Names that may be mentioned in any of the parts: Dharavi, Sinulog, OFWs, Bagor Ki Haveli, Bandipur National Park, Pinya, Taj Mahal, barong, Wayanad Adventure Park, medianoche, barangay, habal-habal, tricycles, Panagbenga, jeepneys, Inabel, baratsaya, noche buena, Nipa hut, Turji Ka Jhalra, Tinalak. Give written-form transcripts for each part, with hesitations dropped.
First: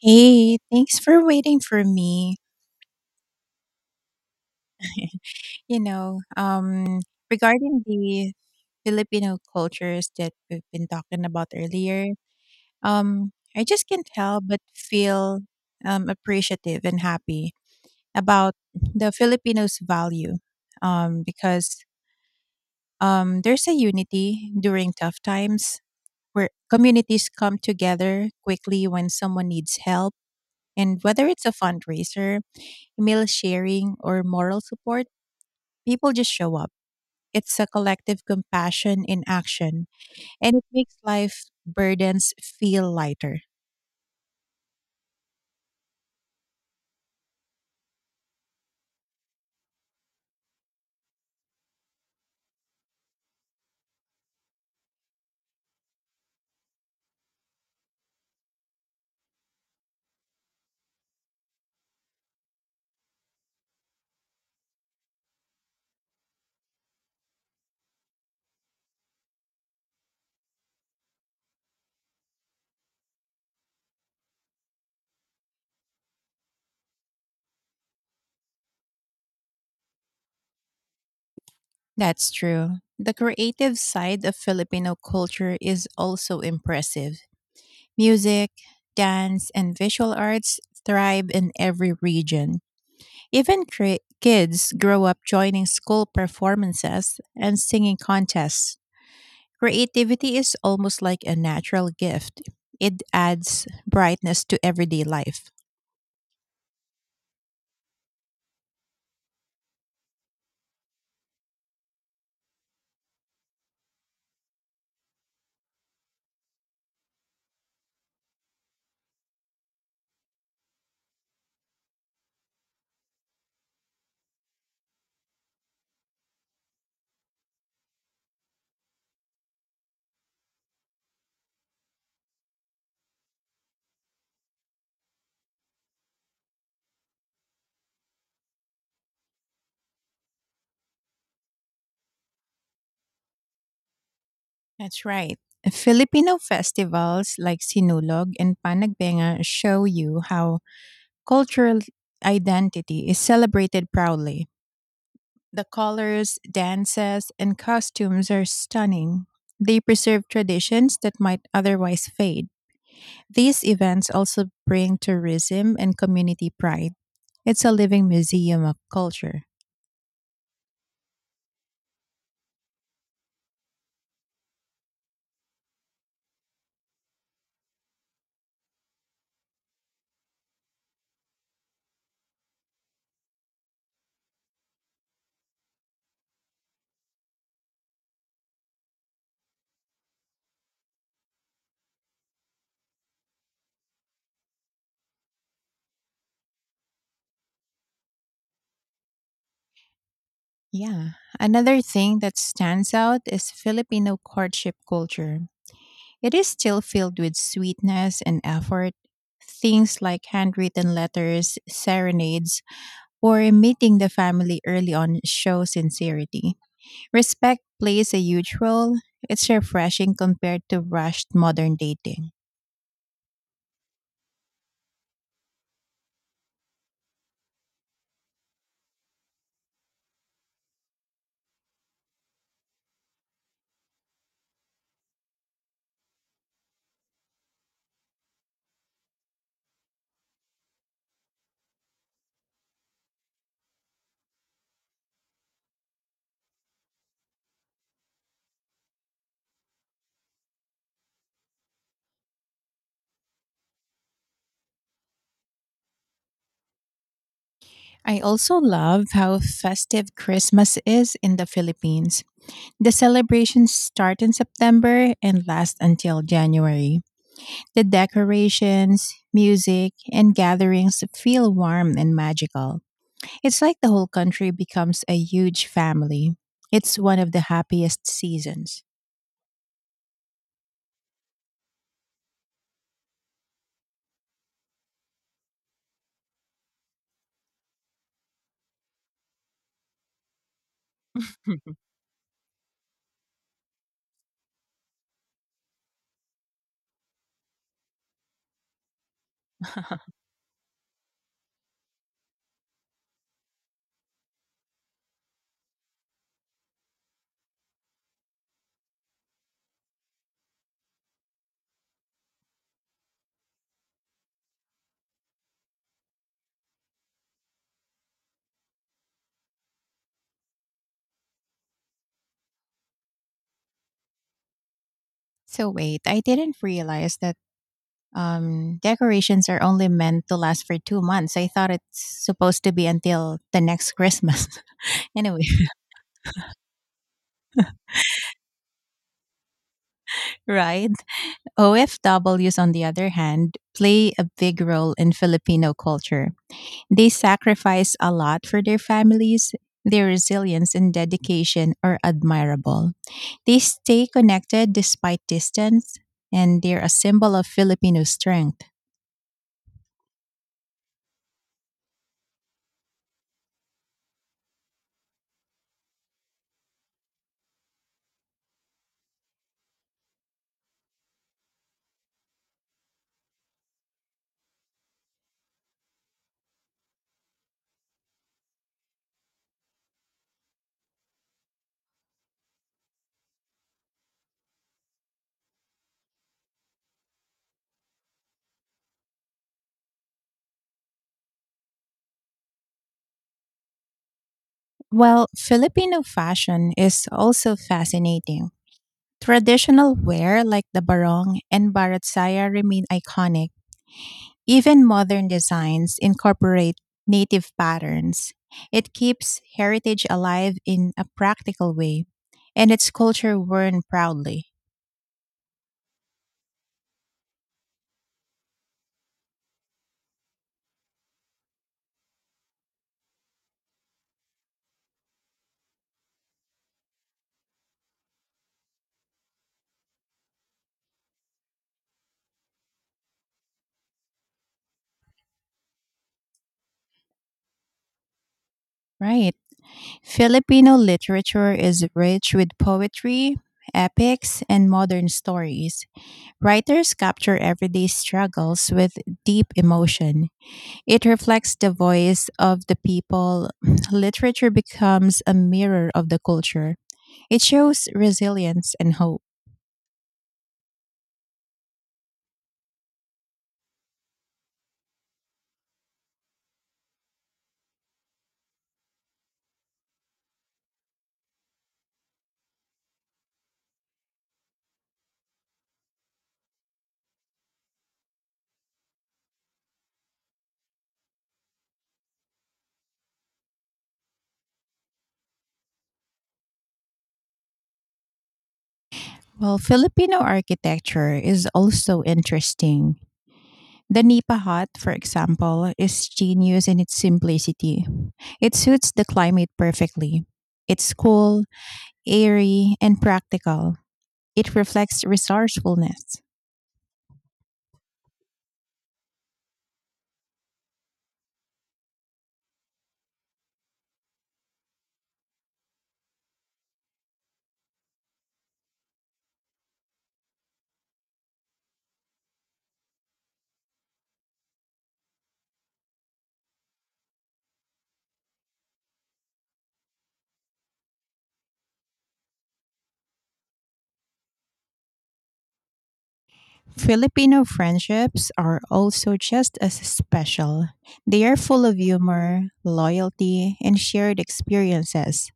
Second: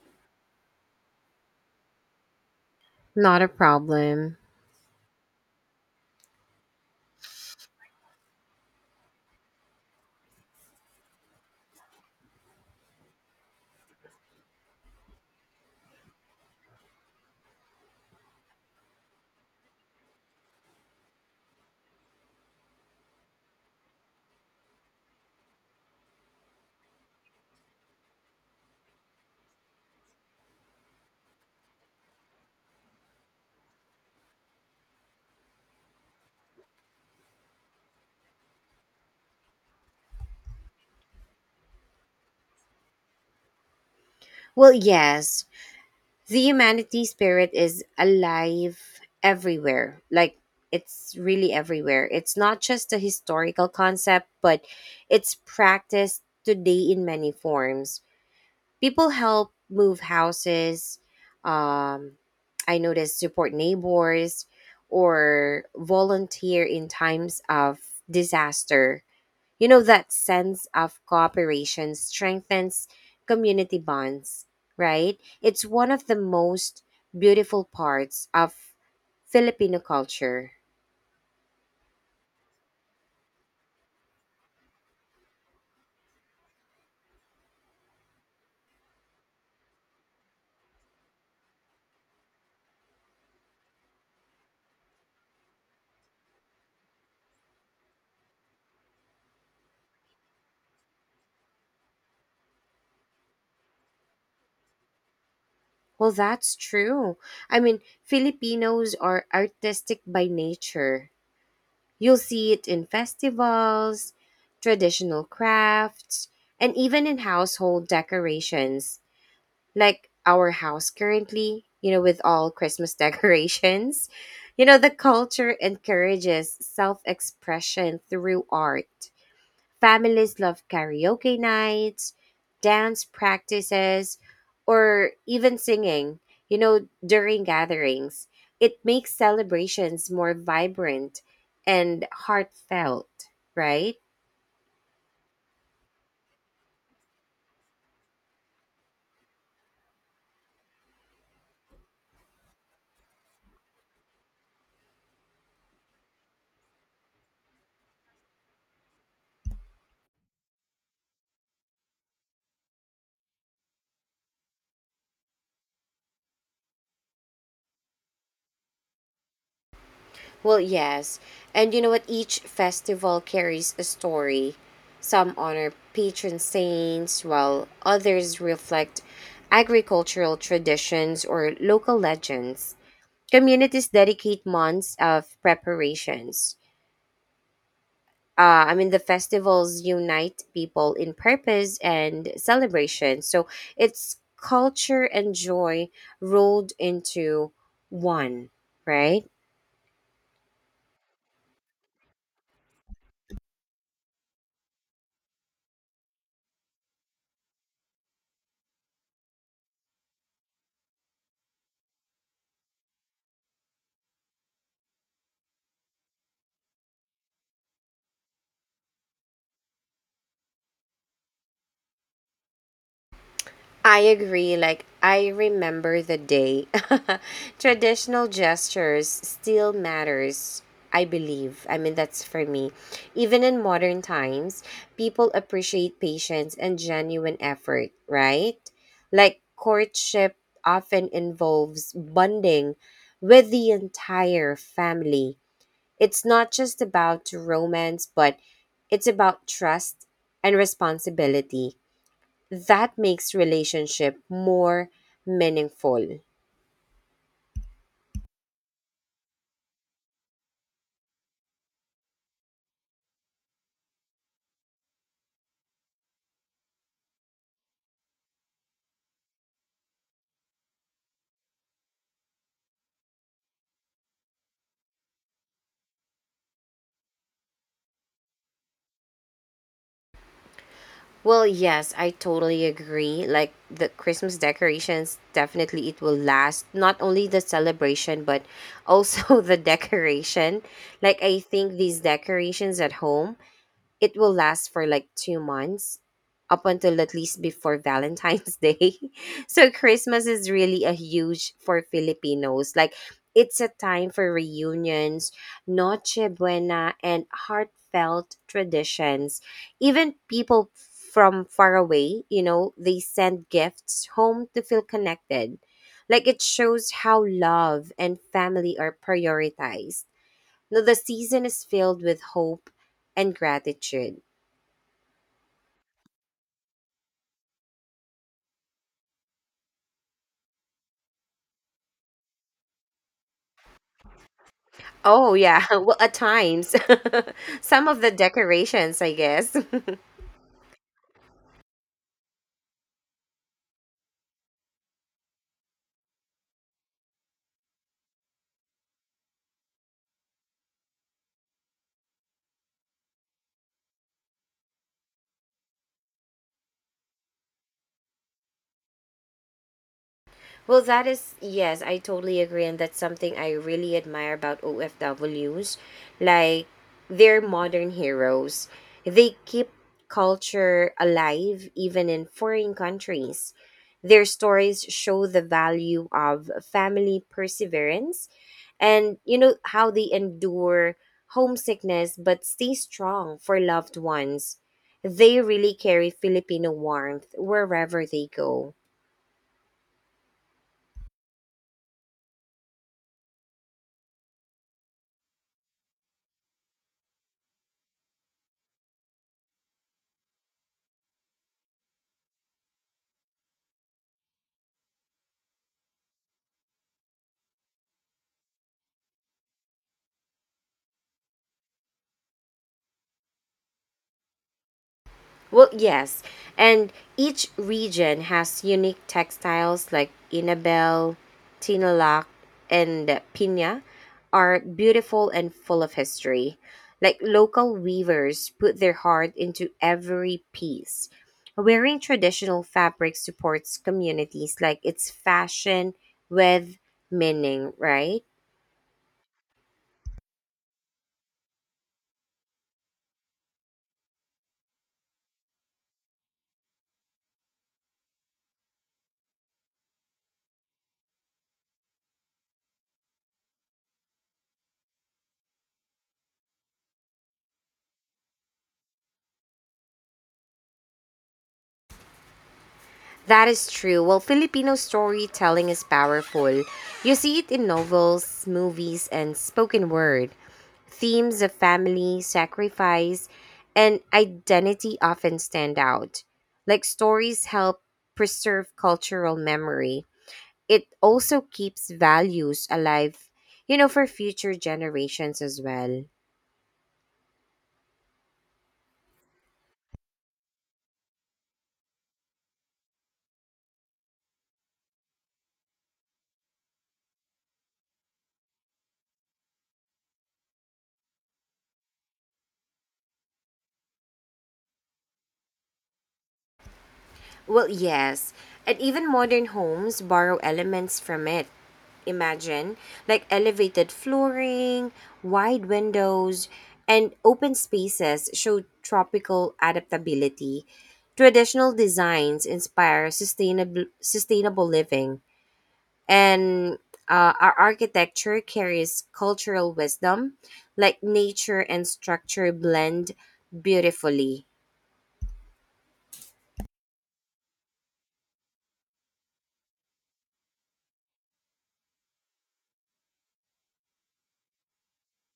Hey, thanks for waiting for me. Not a problem. You know, um, Regarding the Filipino cultures that we've been talking about earlier, I just can't help but feel appreciative and happy about the Filipinos' value because there's a unity during tough times where communities come together quickly when someone needs help. And whether it's a fundraiser, meal sharing, or moral support, people just show up. It's a collective compassion in action, and it makes life burdens feel lighter. Well, yes, the humanity spirit is alive everywhere. Like, it's really everywhere. It's not just a historical concept, but it's practiced today in many forms. People help move houses, um, I noticed support neighbors, or volunteer in times of disaster. You know, that sense of cooperation strengthens community bonds, right? It's one of the most beautiful parts of Filipino culture. That's true. The creative side of Filipino culture is also impressive. Music, dance, and visual arts thrive in every region. Even kids grow up joining school performances and singing contests. Creativity is almost like a natural gift. It adds brightness to everyday life. Well, that's true. I mean, Filipinos are artistic by nature. You'll see it in festivals, traditional crafts, and even in household decorations. Like our house currently, you know, with all Christmas decorations. You know, the culture encourages self expression through art. Families love karaoke nights, dance practices, or even singing, you know, during gatherings. It makes celebrations more vibrant and heartfelt, right? That's right. Filipino festivals like Sinulog and Panagbenga show you how cultural identity is celebrated proudly. The colors, dances, and costumes are stunning. They preserve traditions that might otherwise fade. These events also bring tourism and community pride. It's a living museum of culture. Well, yes. And you know what? Each festival carries a story. Some honor patron saints, while others reflect agricultural traditions or local legends. Communities dedicate months of preparations. I mean, the festivals unite people in purpose and celebration. So it's culture and joy rolled into one, right? Yeah. Another thing that stands out is Filipino courtship culture. It is still filled with sweetness and effort. Things like handwritten letters, serenades, or meeting the family early on show sincerity. Respect plays a huge role. It's refreshing compared to rushed modern dating. I agree. Like, I remember the day. Traditional gestures still matters, I believe. I mean, that's for me. Even in modern times, people appreciate patience and genuine effort, right? Like, courtship often involves bonding with the entire family. It's not just about romance, but it's about trust and responsibility that makes relationship more meaningful. I also love how festive Christmas is in the Philippines. The celebrations start in September and last until January. The decorations, music, and gatherings feel warm and magical. It's like the whole country becomes a huge family. It's one of the happiest seasons. Well, yes, I totally agree. Like the Christmas decorations, definitely it will last not only the celebration but also the decoration. Like I think these decorations at home it will last for like 2 months up until at least before Valentine's Day. So Christmas is really a huge for Filipinos. Like it's a time for reunions, noche buena, and heartfelt traditions. Even people from far away, you know, they send gifts home to feel connected. Like it shows how love and family are prioritized. Now the season is filled with hope and gratitude. So wait, I didn't realize that decorations are only meant to last for 2 months. I thought it's supposed to be until the next Christmas. Oh Anyway, yeah, well, at times, some of the decorations, I guess. right? OFWs, on the other hand, play a big role in Filipino culture. They sacrifice a lot for their families. Their resilience and dedication are admirable. They stay connected despite distance, and they're a symbol of Filipino strength. Well, that is, yes, I totally agree. And that's something I really admire about OFWs. Like, they're modern heroes. They keep culture alive even in foreign countries. Their stories show the value of family perseverance and, you know, how they endure homesickness but stay strong for loved ones. They really carry Filipino warmth wherever they go. Well, Filipino fashion is also fascinating. Traditional wear like the barong and baratsaya remain iconic. Even modern designs incorporate native patterns. It keeps heritage alive in a practical way, and its culture worn proudly. Well, yes. And each region has unique textiles like Inabel, Tinalak, and Pinya are beautiful and full of history. Like local weavers put their heart into every piece. Wearing traditional fabric supports communities like it's fashion with meaning, right? Right. Filipino literature is rich with poetry, epics, and modern stories. Writers capture everyday struggles with deep emotion. It reflects the voice of the people. Literature becomes a mirror of the culture. It shows resilience and hope. That is true. Well, Filipino storytelling is powerful. You see it in novels, movies, and spoken word. Themes of family, sacrifice, and identity often stand out. Like stories help preserve cultural memory, it also keeps values alive, you know, for future generations as well. Well, Filipino architecture is also interesting. The Nipa hut, for example, is genius in its simplicity. It suits the climate perfectly. It's cool, airy, and practical. It reflects resourcefulness. Well, yes. And even modern homes borrow elements from it. Imagine, like elevated flooring, wide windows, and open spaces show tropical adaptability. Traditional designs inspire sustainable living, and our architecture carries cultural wisdom, like nature and structure blend beautifully. Filipino friendships are also just as special. They are full of humor, loyalty, and shared experiences.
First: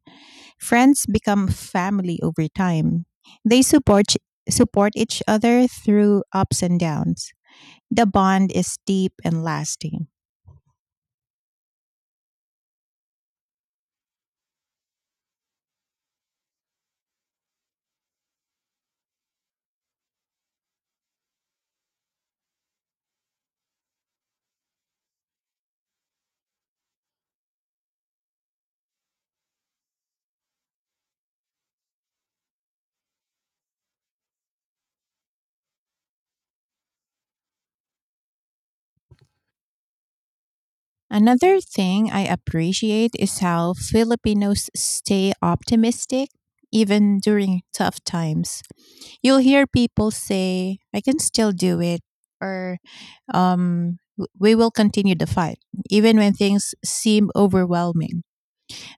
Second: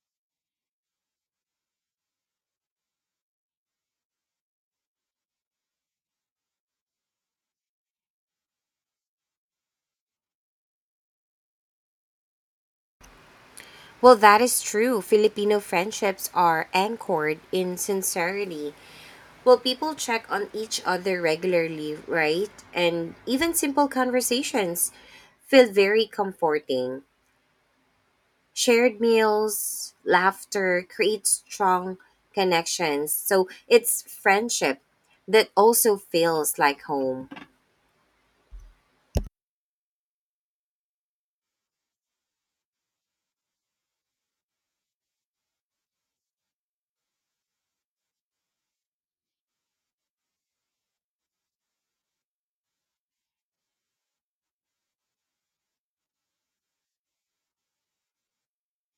Friends become family over time. They support each other through ups and downs. The bond is deep and lasting. Well, that is true. Filipino friendships are anchored in sincerity. Well, people check on each other regularly, right? And even simple conversations feel very comforting. Shared meals, laughter create strong connections. So it's friendship that also feels like home. Another thing I appreciate is how Filipinos stay optimistic even during tough times. You'll hear people say, "I can still do it," or we will continue the fight," even when things seem overwhelming.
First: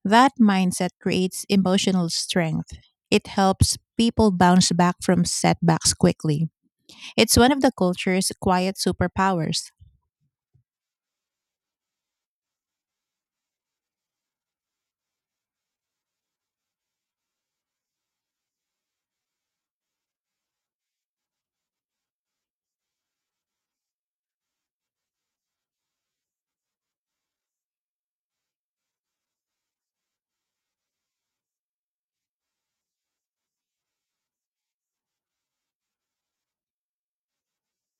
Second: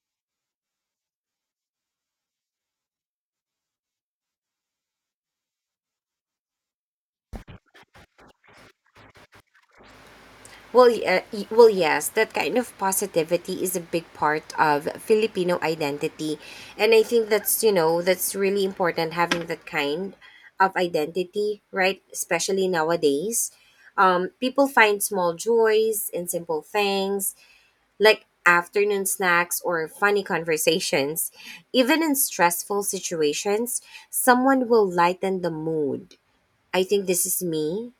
That mindset creates emotional strength. It helps people bounce back from setbacks quickly. It's one of the culture's quiet superpowers. Well, yeah. Well, yes, that kind of positivity is a big part of Filipino identity, and I think that's, you know, that's really important having that kind of identity, right? Especially nowadays, people find small joys in simple things like afternoon snacks or funny conversations. Even in stressful situations, someone will lighten the mood. I think this is me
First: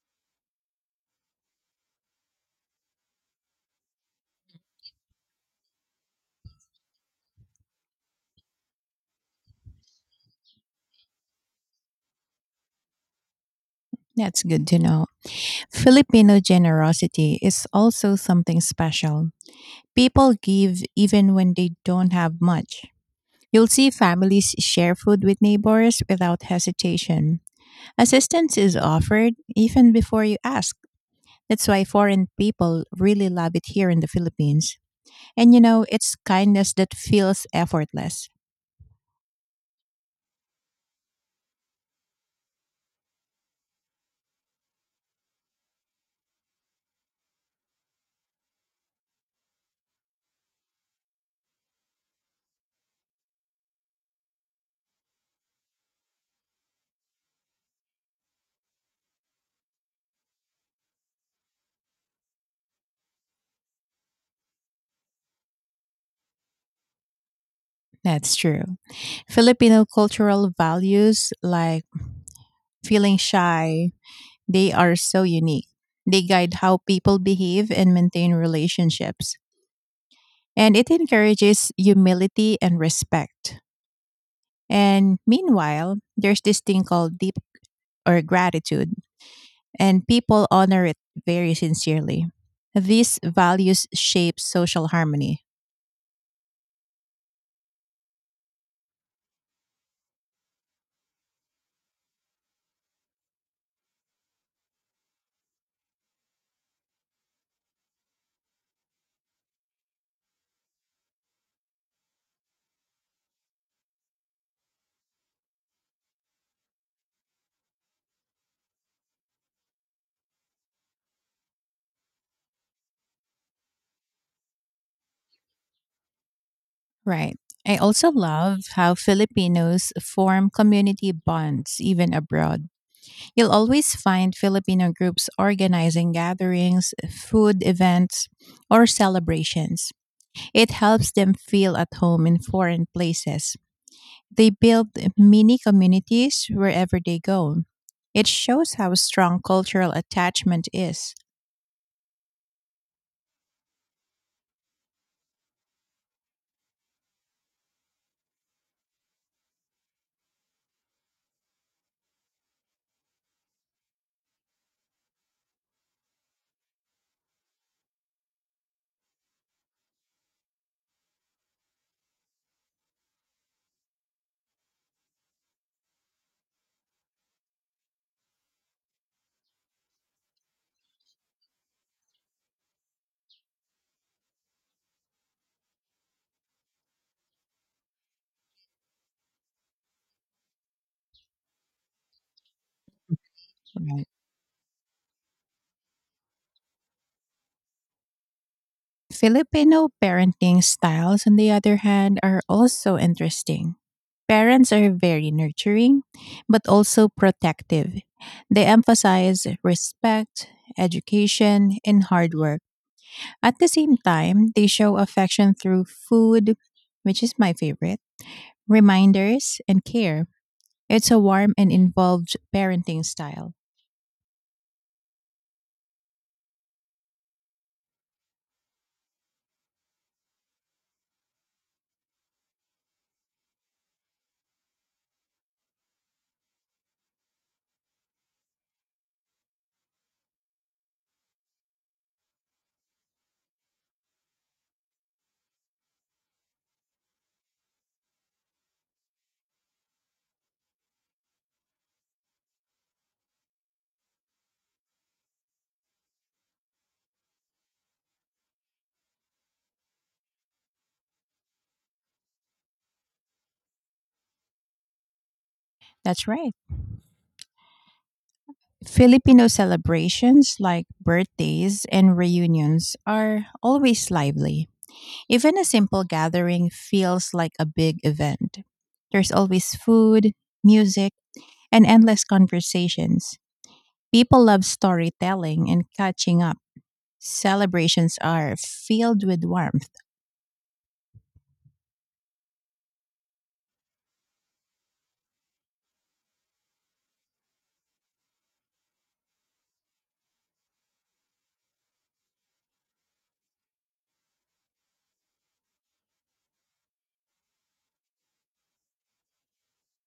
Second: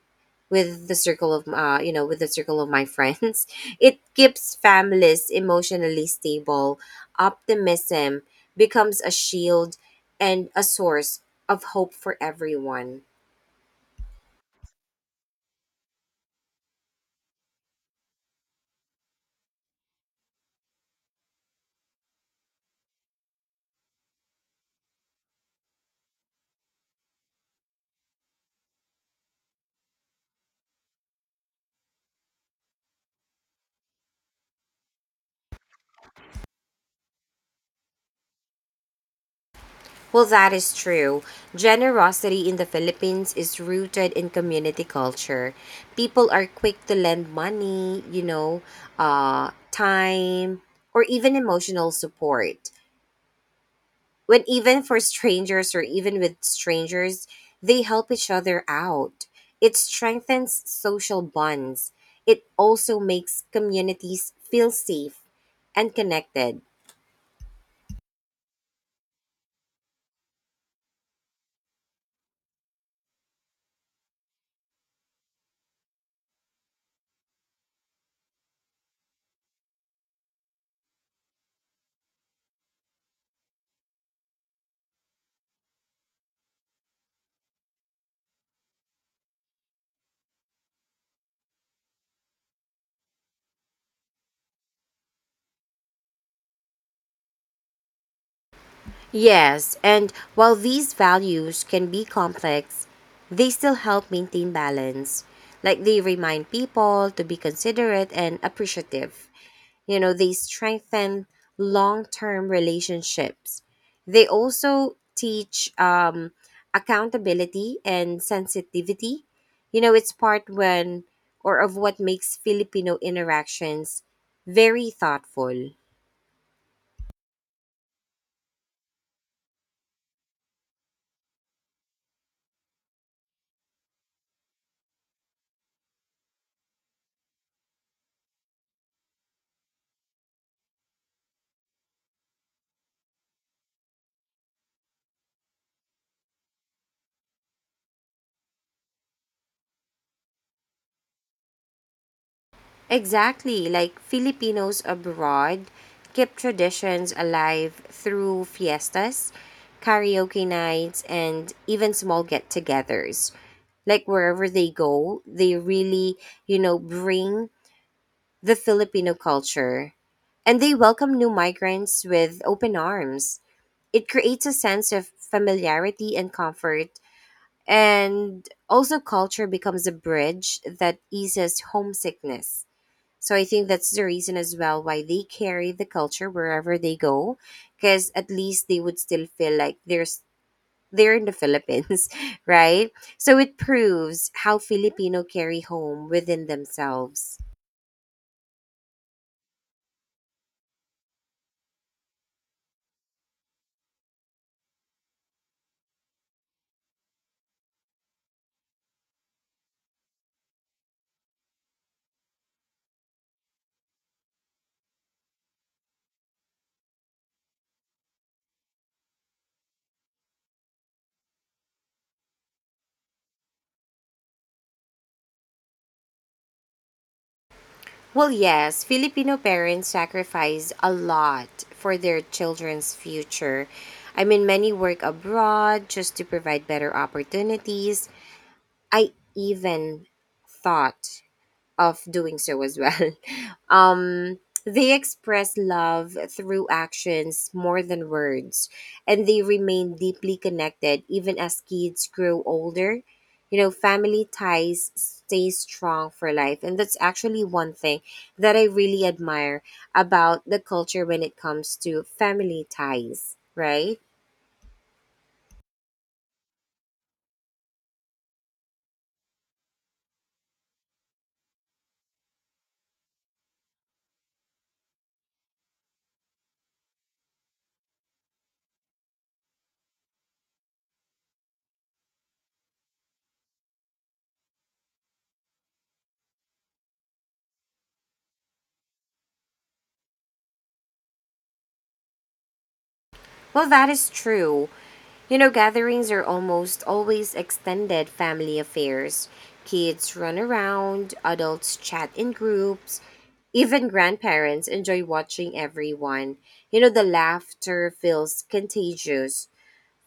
with the circle of my friends. It keeps families emotionally stable. Optimism becomes a shield and a source of hope for everyone. That's good to know. Filipino generosity is also something special. People give even when they don't have much. You'll see families share food with neighbors without hesitation. Assistance is offered even before you ask. That's why foreign people really love it here in the Philippines. And you know, it's kindness that feels effortless. Well, that is true. Generosity in the Philippines is rooted in community culture. People are quick to lend money, you know, time or even emotional support. When even for strangers or Even with strangers, they help each other out. It strengthens social bonds. It also makes communities feel safe and connected. That's true. Filipino cultural values like feeling shy, they are so unique. They guide how people behave and maintain relationships, and it encourages humility and respect. And meanwhile, there's this thing called deep or gratitude, and people honor it very sincerely. These values shape social harmony. Yes, and while these values can be complex, they still help maintain balance. Like they remind people to be considerate and appreciative. You know, they strengthen long-term relationships. They also teach accountability and sensitivity. You know, it's part when or of what makes Filipino interactions very thoughtful. Right. I also love how Filipinos form community bonds even abroad. You'll always find Filipino groups organizing gatherings, food events, or celebrations. It helps them feel at home in foreign places. They build mini communities wherever they go. It shows how strong cultural attachment is. Exactly, like Filipinos abroad keep traditions alive through fiestas, karaoke nights, and even small get togethers. Like wherever they go, they really, you know, bring the Filipino culture and they welcome new migrants with open arms. It creates a sense of familiarity and comfort, and also culture becomes a bridge that eases homesickness. So I think that's the reason as well why they carry the culture wherever they go, because at least they would still feel like there's they're in the Philippines, right? So it proves how Filipino carry home within themselves. Filipino parenting styles, on the other hand, are also interesting. Parents are very nurturing, but also protective. They emphasize respect, education, and hard work. At the same time, they show affection through food, which is my favorite, reminders, and care. It's a warm and involved parenting style. Well, yes, Filipino parents sacrifice a lot for their children's future. I mean, many work abroad just to provide better opportunities. I even thought of doing so as well. Um, they express love through actions more than words, and they remain deeply connected even as kids grow older. You know, family ties stay strong for life, and that's actually one thing that I really admire about the culture when it comes to family ties, right? That's right. Filipino celebrations like birthdays and reunions are always lively. Even a simple gathering feels like a big event. There's always food, music, and endless conversations. People love storytelling and catching up. Celebrations are filled with warmth. Well, that is true. You know, gatherings are almost always extended family affairs. Kids run around, adults chat in groups, even grandparents enjoy watching everyone. You know, the laughter feels contagious.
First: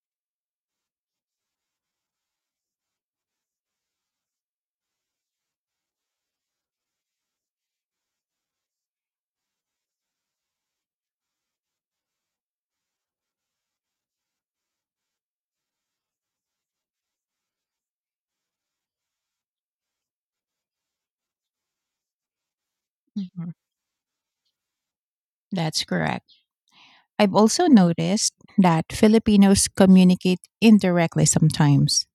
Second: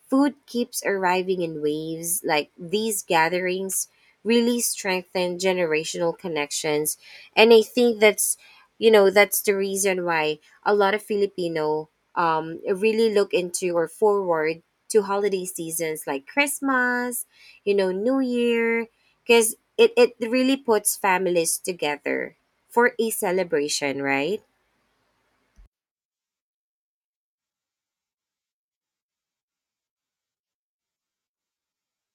Food keeps arriving in waves, like these gatherings really strengthen generational connections. And I think that's, you know, that's the reason why a lot of Filipino really look into or forward to holiday seasons like Christmas, you know, New Year, because it really puts families together for a Mhm. celebration, right? That's correct. I've also noticed that Filipinos communicate indirectly sometimes.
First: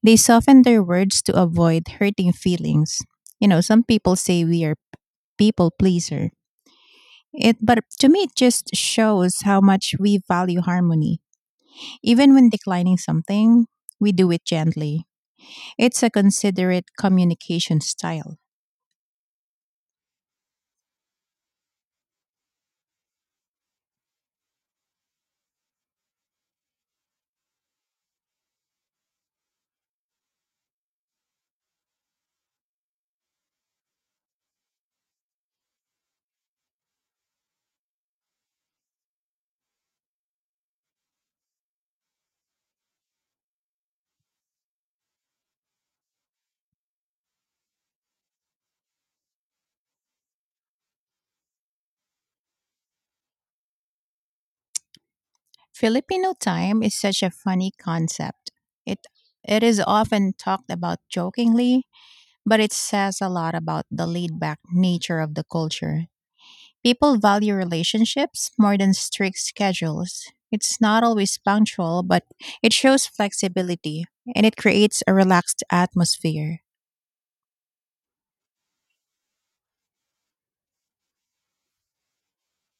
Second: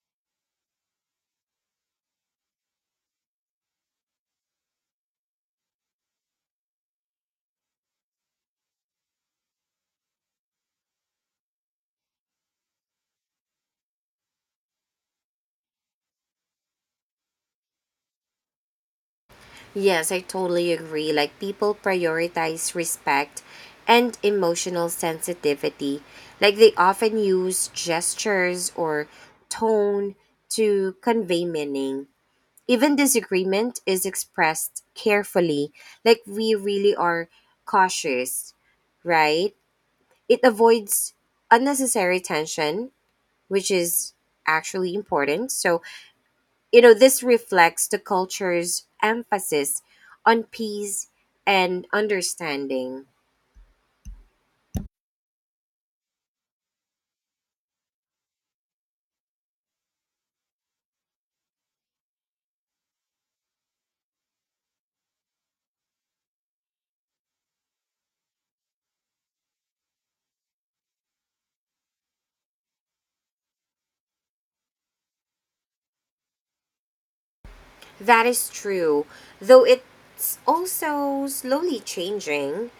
They soften their words to avoid hurting feelings. You know, some people say we are people pleaser. It but to me it just shows how much we value harmony. Even when declining something, we do it gently. It's a considerate communication style. Yes, I totally agree. Like people prioritize respect and emotional sensitivity. Like they often use gestures or tone to convey meaning. Even disagreement is expressed carefully. Like we really are cautious, right? It avoids unnecessary tension, which is actually important. So, you know, this reflects the culture's emphasis on peace and understanding. Filipino time is such a funny concept. It it is often talked about jokingly, but it says a lot about the laid back nature of the culture. People value relationships more than strict schedules. It's not always punctual, but it shows flexibility and it creates a relaxed atmosphere. That is true, though it's also slowly changing.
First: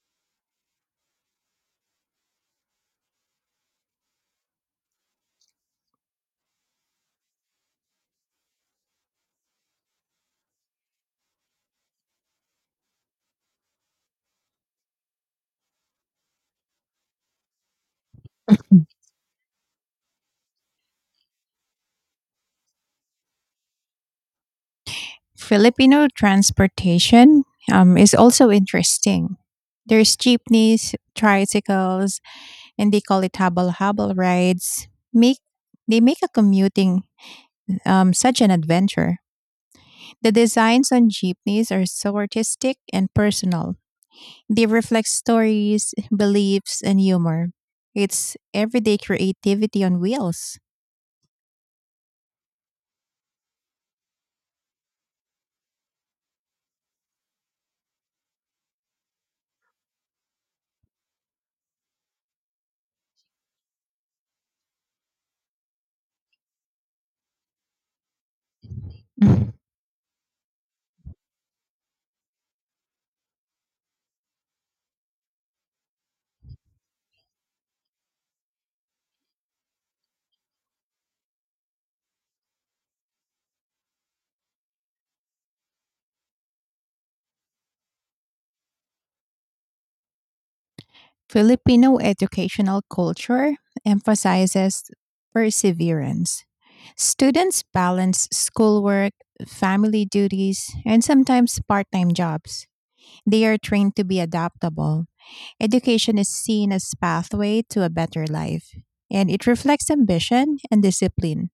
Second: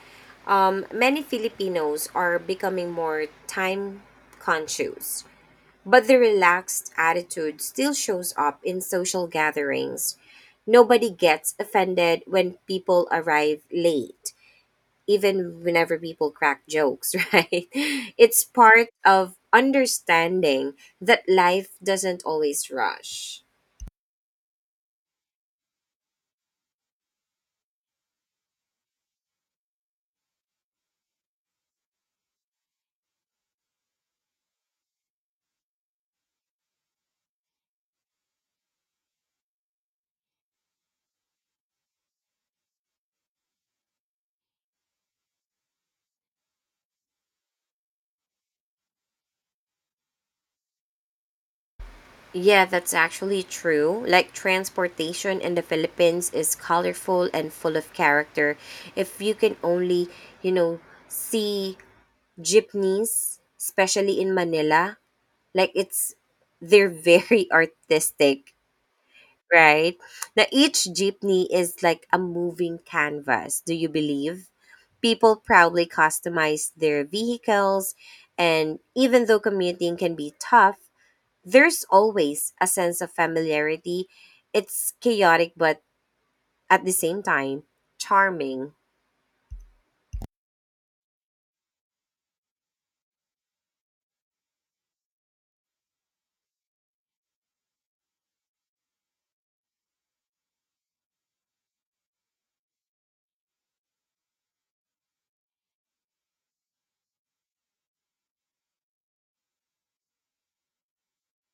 Many Filipinos are becoming more time conscious, but the relaxed attitude still shows up in social gatherings. Nobody gets offended when people arrive late even whenever people crack jokes, right? It's part of understanding that life doesn't always rush. Filipino transportation is also interesting. There's jeepneys, tricycles, and they call it habal-habal rides. Make they make a commuting such an adventure. The designs on jeepneys are so artistic and personal. They reflect stories, beliefs, and humor. It's everyday creativity on wheels. Yeah, that's actually true. Like transportation in the Philippines is colorful and full of character. If you can only, you know, see jeepneys, especially in Manila, like it's they're very artistic, Mhm. right? Now, each jeepney is like a moving canvas, do you believe? People proudly customize their vehicles, and even though commuting can be tough, there's always a sense of familiarity. It's chaotic, but at the same time, charming. Filipino educational culture emphasizes perseverance. Students balance schoolwork, family duties, and sometimes part time jobs. They are trained to be adaptable. Education is seen as pathway to a better life, and it reflects ambition and discipline.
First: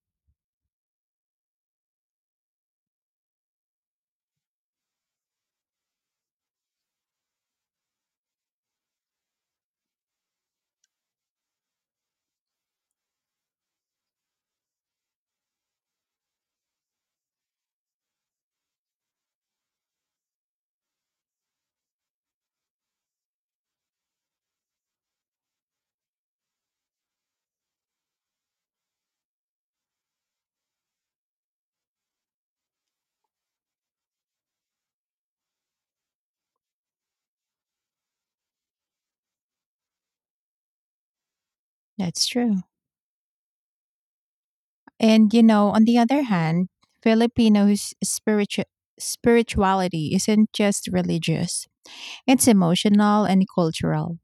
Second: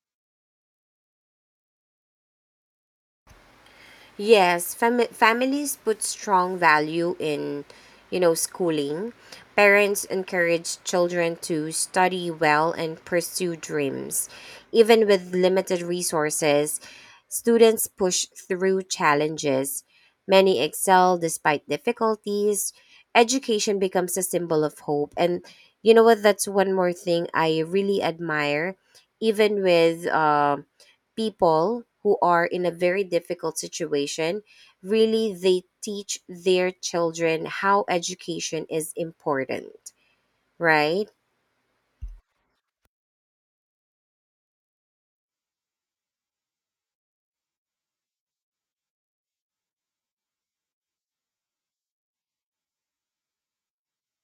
Yes, families put strong value in, you know, schooling. Parents encourage children to study well and pursue dreams. Even with limited resources, students push through challenges. Many excel despite difficulties. Education becomes a symbol of hope. And you know what? That's one more thing I really admire. Even with people who are in a very difficult situation, really they teach their children how education is important, right? That's true. And you know, on the other hand, Filipinos' spiritu- spirituality isn't just religious; it's emotional and cultural.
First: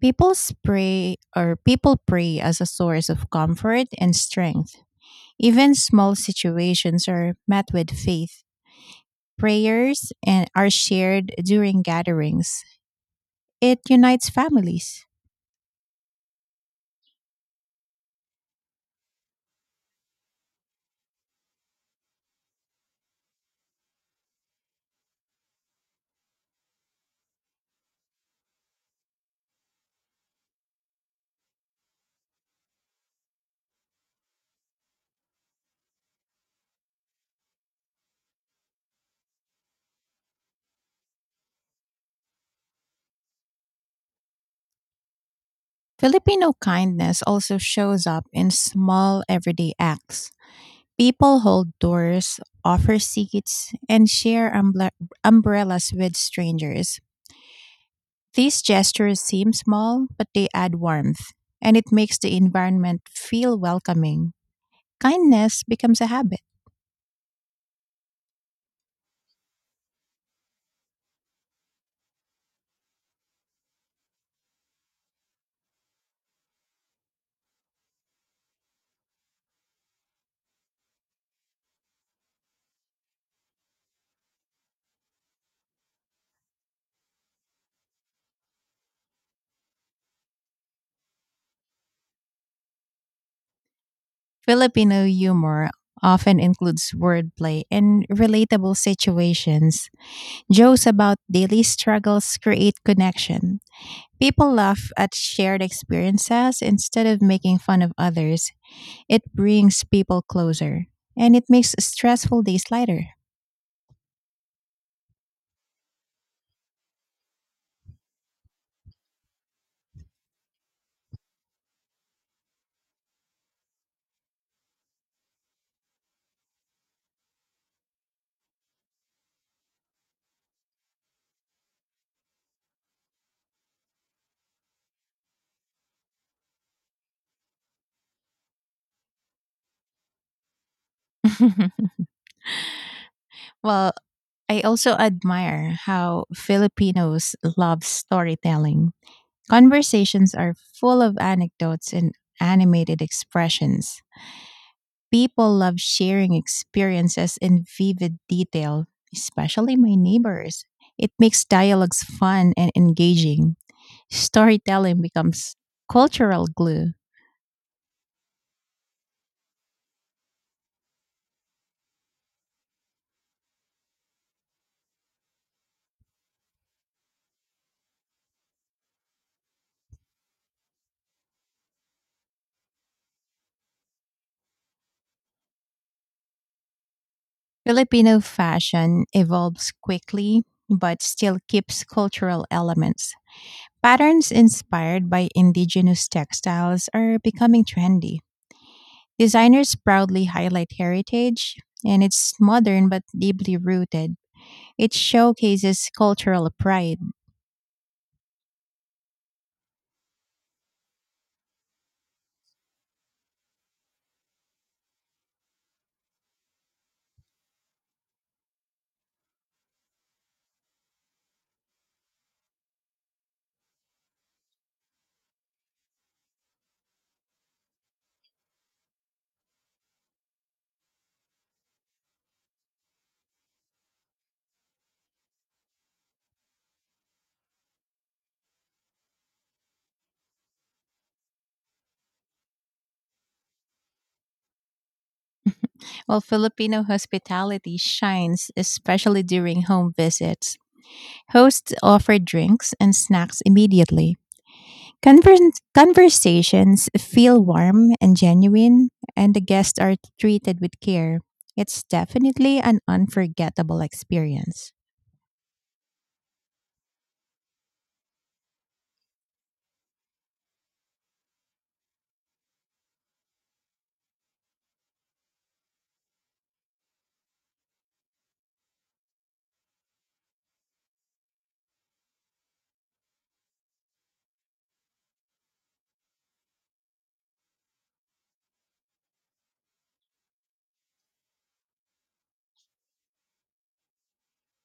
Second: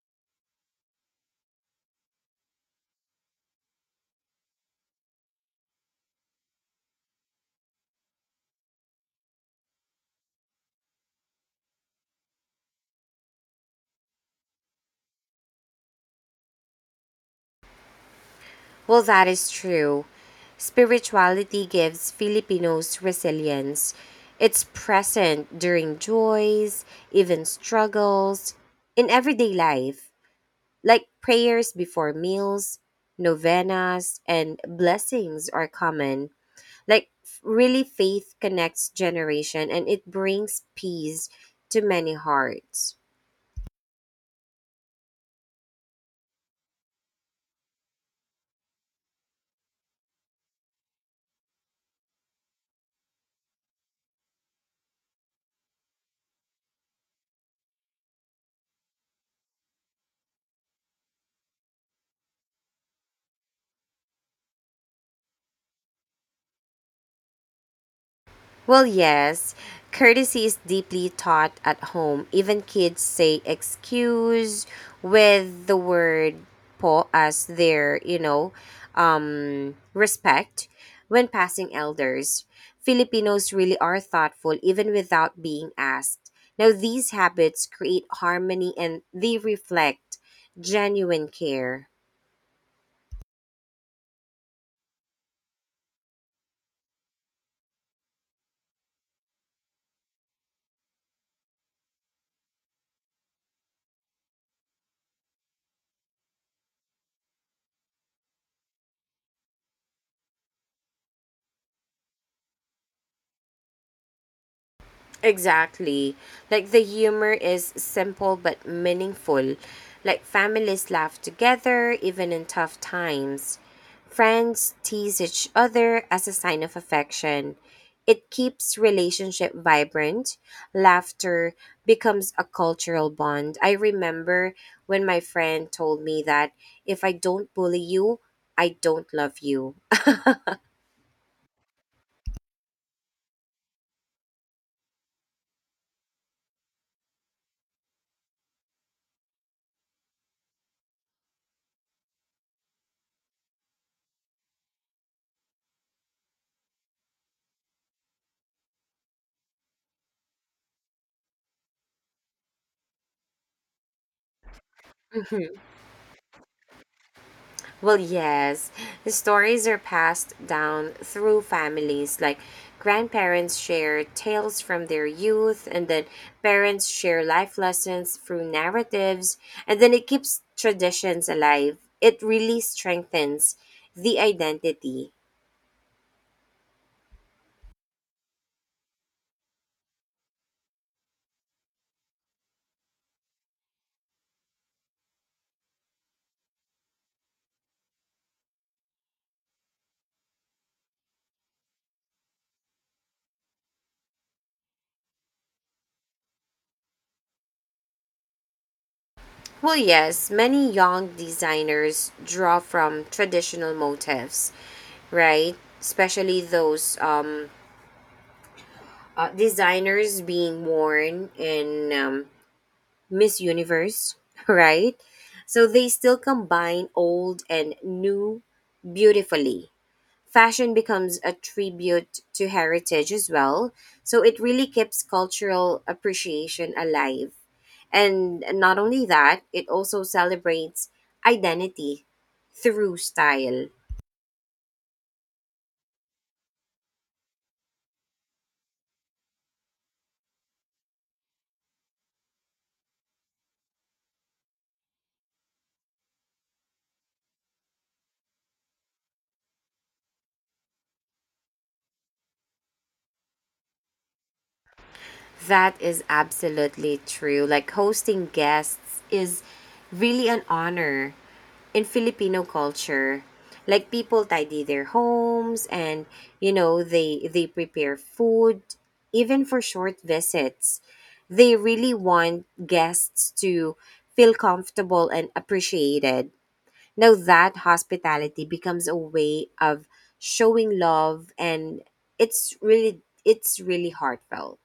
People people pray as a source of comfort and strength. Even small situations are met with faith. Prayers and are shared during gatherings. It unites families. Well, that is true. Spirituality gives Filipinos resilience. It's present during joys, even struggles in everyday life, like prayers before meals, novenas and blessings are common. Like really faith connects generation and it brings peace to many hearts. Filipino kindness also shows up in small everyday acts. People hold doors, offer seats, and share umbrellas with strangers. These gestures seem small, but they add warmth, and it makes the environment feel welcoming. Kindness becomes a habit. Well, yes, courtesy is deeply taught at home. Even kids say excuse with the word po as their, you know, respect when passing elders. Filipinos really are thoughtful even without being asked. Now, these habits create harmony and they reflect genuine care. Filipino humor often includes wordplay and relatable situations. Jokes about daily struggles create connection. People laugh at shared experiences instead of making fun of others. It brings people closer and it makes stressful days lighter. Exactly. Like the humor is simple but meaningful. Like families laugh together even in tough times. Friends tease each other as a sign of affection. It keeps relationship vibrant. Laughter becomes a cultural bond. I remember when my friend told me that if I don't bully you, I don't love you. Well, I also admire how Filipinos love storytelling. Conversations are full of anecdotes and animated expressions. People love sharing experiences in vivid detail, especially my neighbors. It makes dialogues fun and engaging. Storytelling becomes cultural glue. Well, yes, the stories are passed down through families. Like grandparents share tales from their youth, and then parents share life lessons through narratives, and then it keeps traditions alive. It really strengthens the identity. Filipino fashion evolves quickly but still keeps cultural elements. Patterns inspired by indigenous textiles are becoming trendy. Designers proudly highlight heritage, and it's modern but deeply rooted. It showcases cultural pride. Well, yes, many young designers draw from traditional motifs, right? Especially those designers being worn in Miss Universe, right? So they still combine old and new beautifully. Fashion becomes a tribute to heritage as well. So it really keeps cultural appreciation alive. And not only that, it also celebrates identity through style. While Filipino hospitality shines especially during home visits. Hosts offer drinks and snacks immediately. Conversations feel warm and genuine, and the guests are treated with care. It's definitely an unforgettable experience. That is absolutely true. Like hosting guests is really an honor in Filipino culture. Like people tidy their homes and, you know, they prepare food even for short visits. They really want guests to feel comfortable and appreciated. Now that hospitality becomes a way of showing love and it's really heartfelt.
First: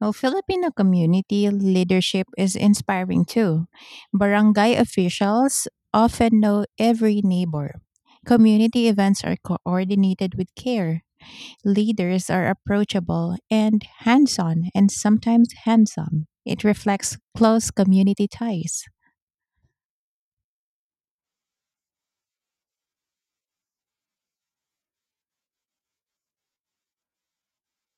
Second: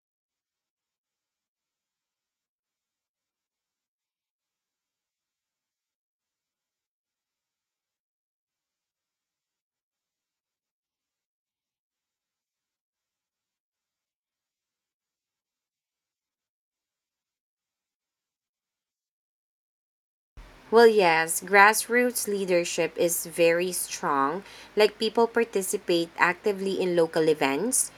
Well, Filipino community leadership is inspiring too. Barangay officials often know every neighbor. Community events are coordinated with care. Leaders are approachable and hands on and sometimes handsome. It reflects close community ties. Well, yes, grassroots leadership is very strong. Like people participate actively in local events.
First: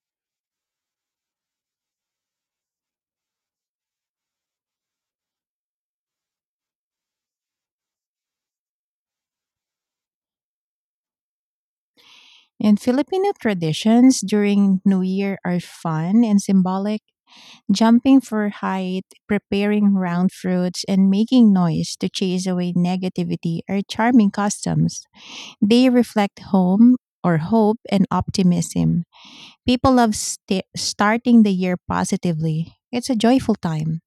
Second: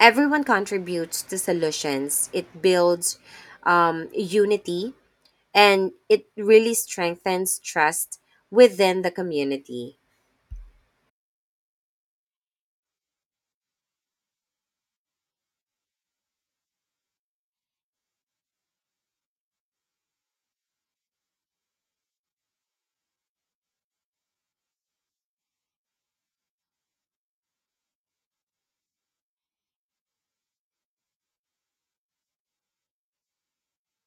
Everyone contributes to solutions. It builds unity and it really strengthens trust within the community. And Filipino traditions during New Year are fun and symbolic. Jumping for height, preparing round fruits, and making noise to chase away negativity are charming customs. They reflect home or hope and optimism. People love starting the year positively. It's a joyful time.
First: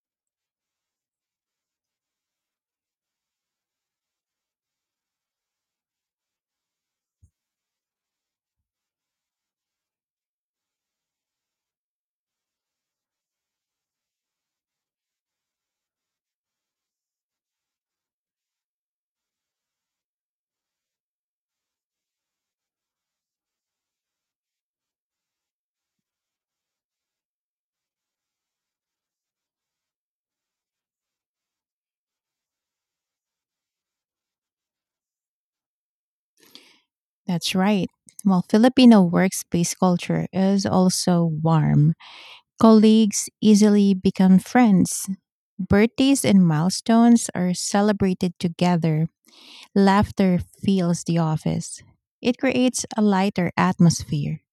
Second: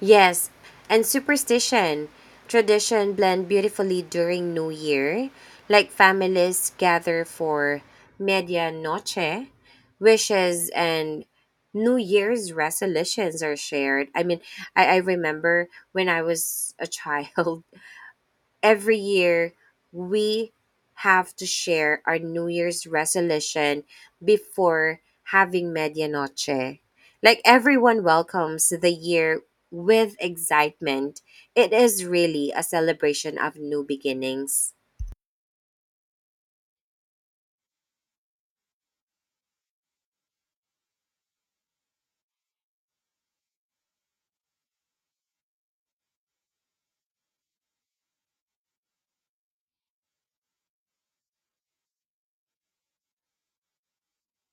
Yes, and superstition. Tradition blend beautifully during New Year, like families gather for medianoche, wishes and New Year's resolutions are shared. I mean, I remember when I was a child, every year we have to share our New Year's resolution before having medianoche. Like everyone welcomes the year with excitement. It is really a celebration of new beginnings. That's right. Well, Filipino workspace culture is also warm. Colleagues easily become friends. Birthdays and milestones are celebrated together. Laughter fills the office. It creates a lighter atmosphere.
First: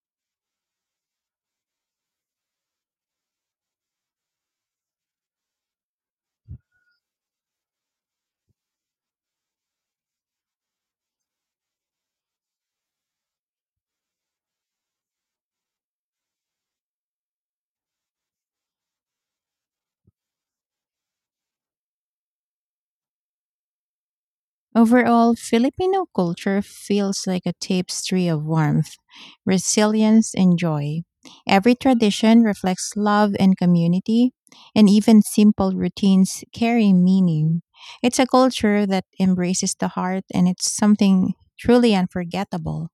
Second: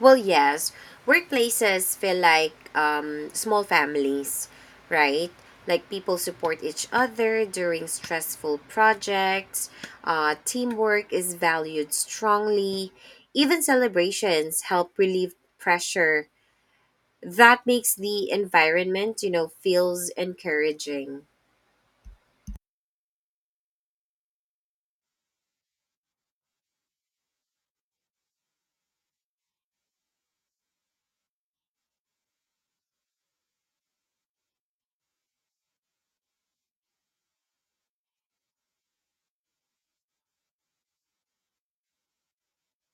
Well, yes, workplaces feel like small families, right? Like people support each other during stressful projects. Teamwork is valued strongly. Even celebrations help relieve pressure. That makes the environment, you know, feels encouraging. Overall, Filipino culture feels like a tapestry of warmth, resilience, and joy. Every tradition reflects love and community, and even simple routines carry meaning. It's a culture that embraces the heart, and it's something truly unforgettable.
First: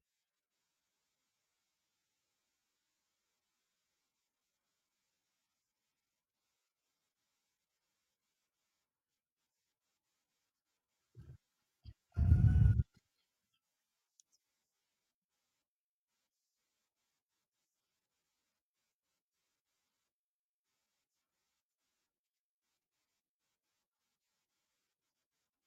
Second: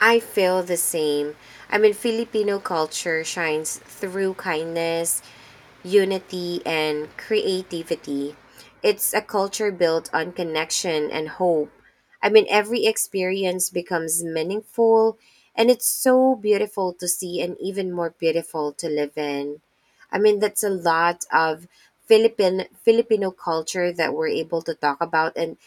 I feel the same. I mean, Filipino culture shines through kindness, unity, and creativity. It's a culture built on connection and hope. I mean, every experience becomes meaningful, and it's so beautiful to see and even more beautiful to live in. I mean, that's a lot of Philippine Filipino culture that we're able to talk about, and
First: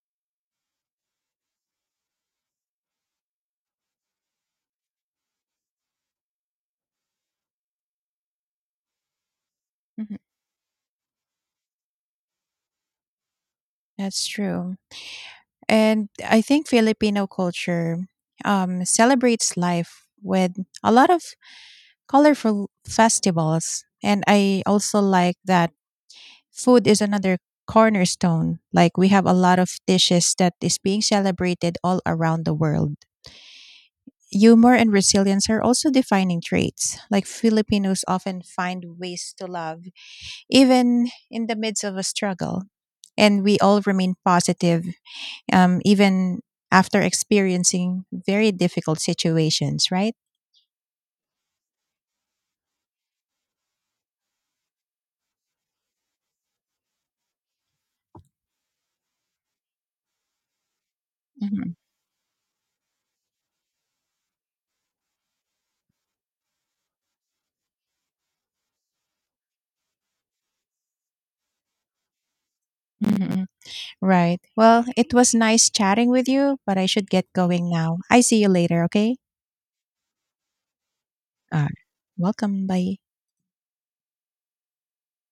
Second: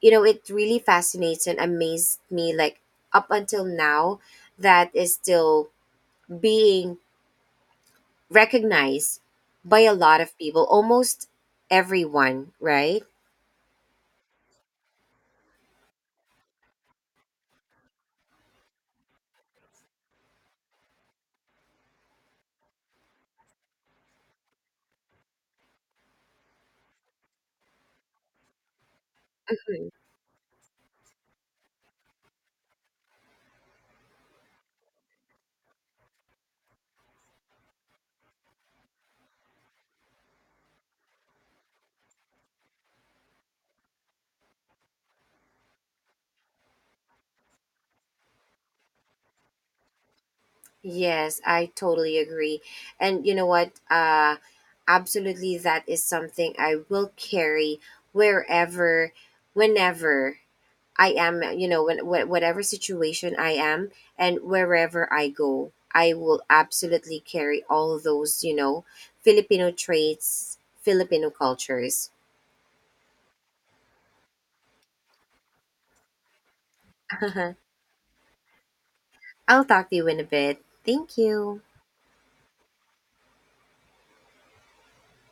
you know it really fascinates and amazed me, like up until now that is still being recognized by a Mhm. lot of people, almost everyone, right? That's true. And I think Filipino culture celebrates life with a lot of colorful festivals. And I also like that food is another cornerstone. Like we have a lot of Mhm. dishes that is being celebrated all around the world. Humor and resilience are also defining traits. Like Filipinos often find ways to love, even in the midst of a struggle. And we all remain positive, even after experiencing very difficult situations, right? Yes, I totally agree. And you know what? Absolutely, that is something I will carry wherever, whenever I am, you Mhm, know, when whatever situation I am, and wherever I go, I will absolutely carry all those, you know, Filipino traits, Filipino cultures. mhm. Right. Well, it was nice chatting with you, but I should get going now. I see you later, okay? I'll talk to you in a bit. Thank you. Uh, Welcome. Bye.